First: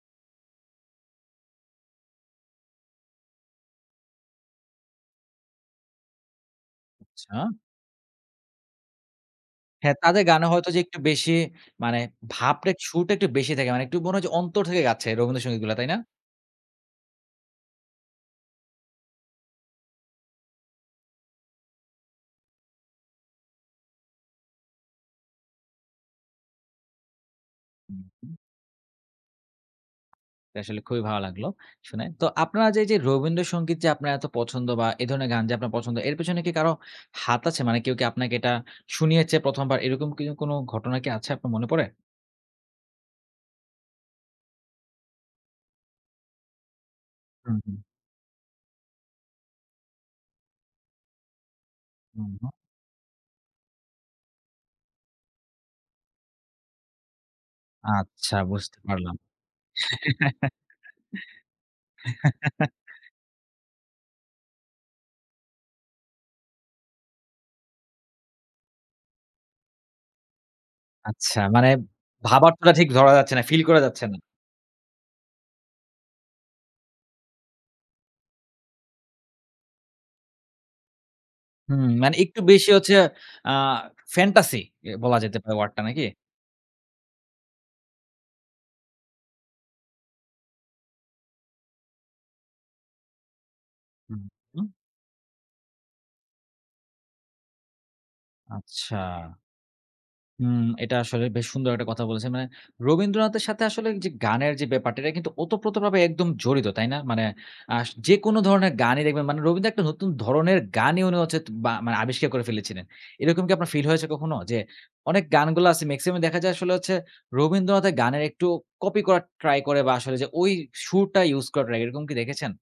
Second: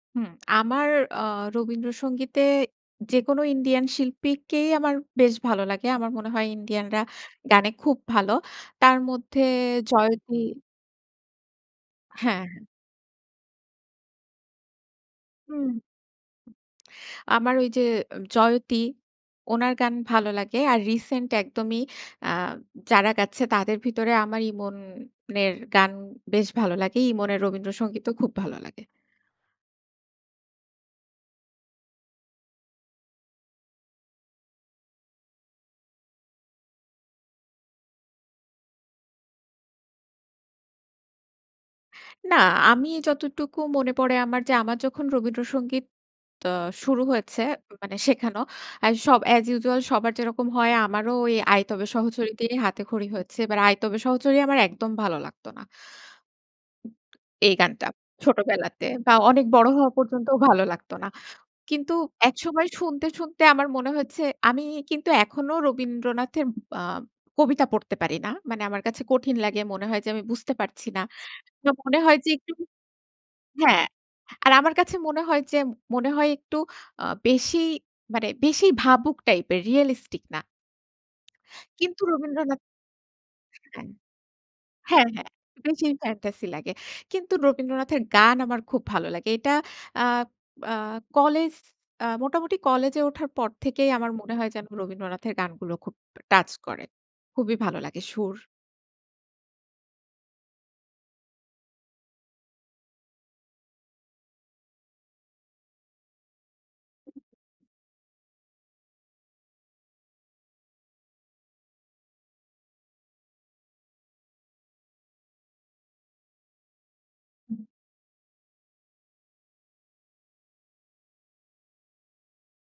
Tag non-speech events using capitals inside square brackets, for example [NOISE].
হুম, আমার আ রবীন্দ্রসঙ্গীতে যেকোনো ইন্ডিয়ান শিল্পীকেই আমার বেশ ভালো লাগে। আমার মনে হয় ইন্ডিয়ানরা আচ্ছা। গানে খুব ভালো তার মধ্যে হ্যাঁ, তাদের জয়তী গানে হয়তো যে একটু বেশি মানে হ্যাঁ। ভাবটা, সুরটা কিছুটা একটু বেশি থাকে, মানে একটু মনে হয় যে অন্তর থেকে গাচ্ছে হুম। রবীন্দ্রসঙ্গীতগুলা, তাই না? আমার ওই যে অ জয়তী, ওনার গান ভালো লাগে। আর রিসেন্ট একদমই আ যারা গাচ্ছে তাদের ভিতরে আমার ইমনের গান বেশ ভালো লাগে। ইমনের রবীন্দ্র হুম, সঙ্গীতও হুম। খুব ভালো লাগে। এটা আসলে খুবই ভালো লাগলো শোনে। তো আপনারা যে এই যে রবীন্দ্রসঙ্গীত যে আপনার এত পছন্দ বা এ ধরনের গান যে আপনার পছন্দ এর পেছনে কি কারো হাত আছে? মানে কেউ কি আপনাকে এটা শুনিয়েছে প্রথমবার এরকম কি কোন ঘটনা কি আছে আপনার মনে পড়ে? না, আমি যতটুকু মনে পড়ে আমার যে আমার যখন রবীন্দ্রসঙ্গীত ত শুরু হয়েছে, হুম, হুম। মানে শেখানো; এ সব অ্যাজ ইউজুয়াল সবার যেরকম হয় আমারও ওই "আইতবে হুম, সহচরীতে হুম। হাতেখড়ি" হয়েছে। বাট "আইতবে সহচরী" আমার একদম ভালো লাগত না। এই গানটা, আচ্ছা বুঝতে ছোটবেলাতে বা পারলাম। অনেক বড় হওয়া পর্যন্তও ভালো লাগতো না। কিন্তু একসময় [LAUGHS] শুনতে, শুনতে আমার মনে হয়েছে আমি কিন্তু এখনো রবীন্দ্রনাথের আ কবিতা পড়তে পারি না, মানে আমার কাছে কঠিন লাগে, মনে হয় যে আমি বুঝতে পারছি না, আচ্ছা, মানে মনে হয় যে একটু ভাবার্থটা ঠিক ধরা যাচ্ছে না, ফিল করা হ্যাঁ। যাচ্ছে না। আর আমার কাছে মনে হয় যে মনে হয় একটু আ বেশি মানে, বেশি ভাবুক টাইপ এর রিয়ালিস্টিক না হুম কিন্তু মানে একটু রবীন্দ্রনাথ বেশি হচ্ছে অ্যা হ্যাঁ। ফ্যানটাসি, এ হ্যাঁ, বলা হ্যাঁ, যেতে পারে ওয়ার্ডটা বেশিই নাকি? ফ্যানটাসি লাগে। কিন্তু রবীন্দ্রনাথের গান আমার খুব ভালো লাগে, এটা আ আ কলেজ আ মোটামুটি কলেজে ওঠার পর থেকেই আমার হুম, মনে হয় যেন, হুম। রবীন্দ্রনাথের গানগুলো খুব টাচ করে, খুবই ভালো লাগে সুর। আচ্ছা। হুম, এটা আসলে বেশ সুন্দর একটা কথা বলেছেন মানে, রবীন্দ্রনাথের সাথে আসলে যে গানের যে ব্যাপারটা এটা কিন্তু ওতপ্রোতভাবে একদম জড়িত তাই না? মানে আশ যেকোন ধরনের গানই দেখবেন মানে, রবীন্দ্র একটা নতুন ধরনের গানই উনি হচ্ছে বা মানে আবিষ্কার করে ফেলেছিলেন। এরকম কি আপনার ফিল হয়েছে কখনো যে, অনেক গানগুলো আছে মেক্সিমামই দেখা যায় আসলে হচ্ছে হুম। রবীন্দ্রনাথের গানের একটু কপি করার ট্রাই করে বা আসলে যে ওই সুরটা ইউস করার ট্রাই এরকম কি দেখেছেন?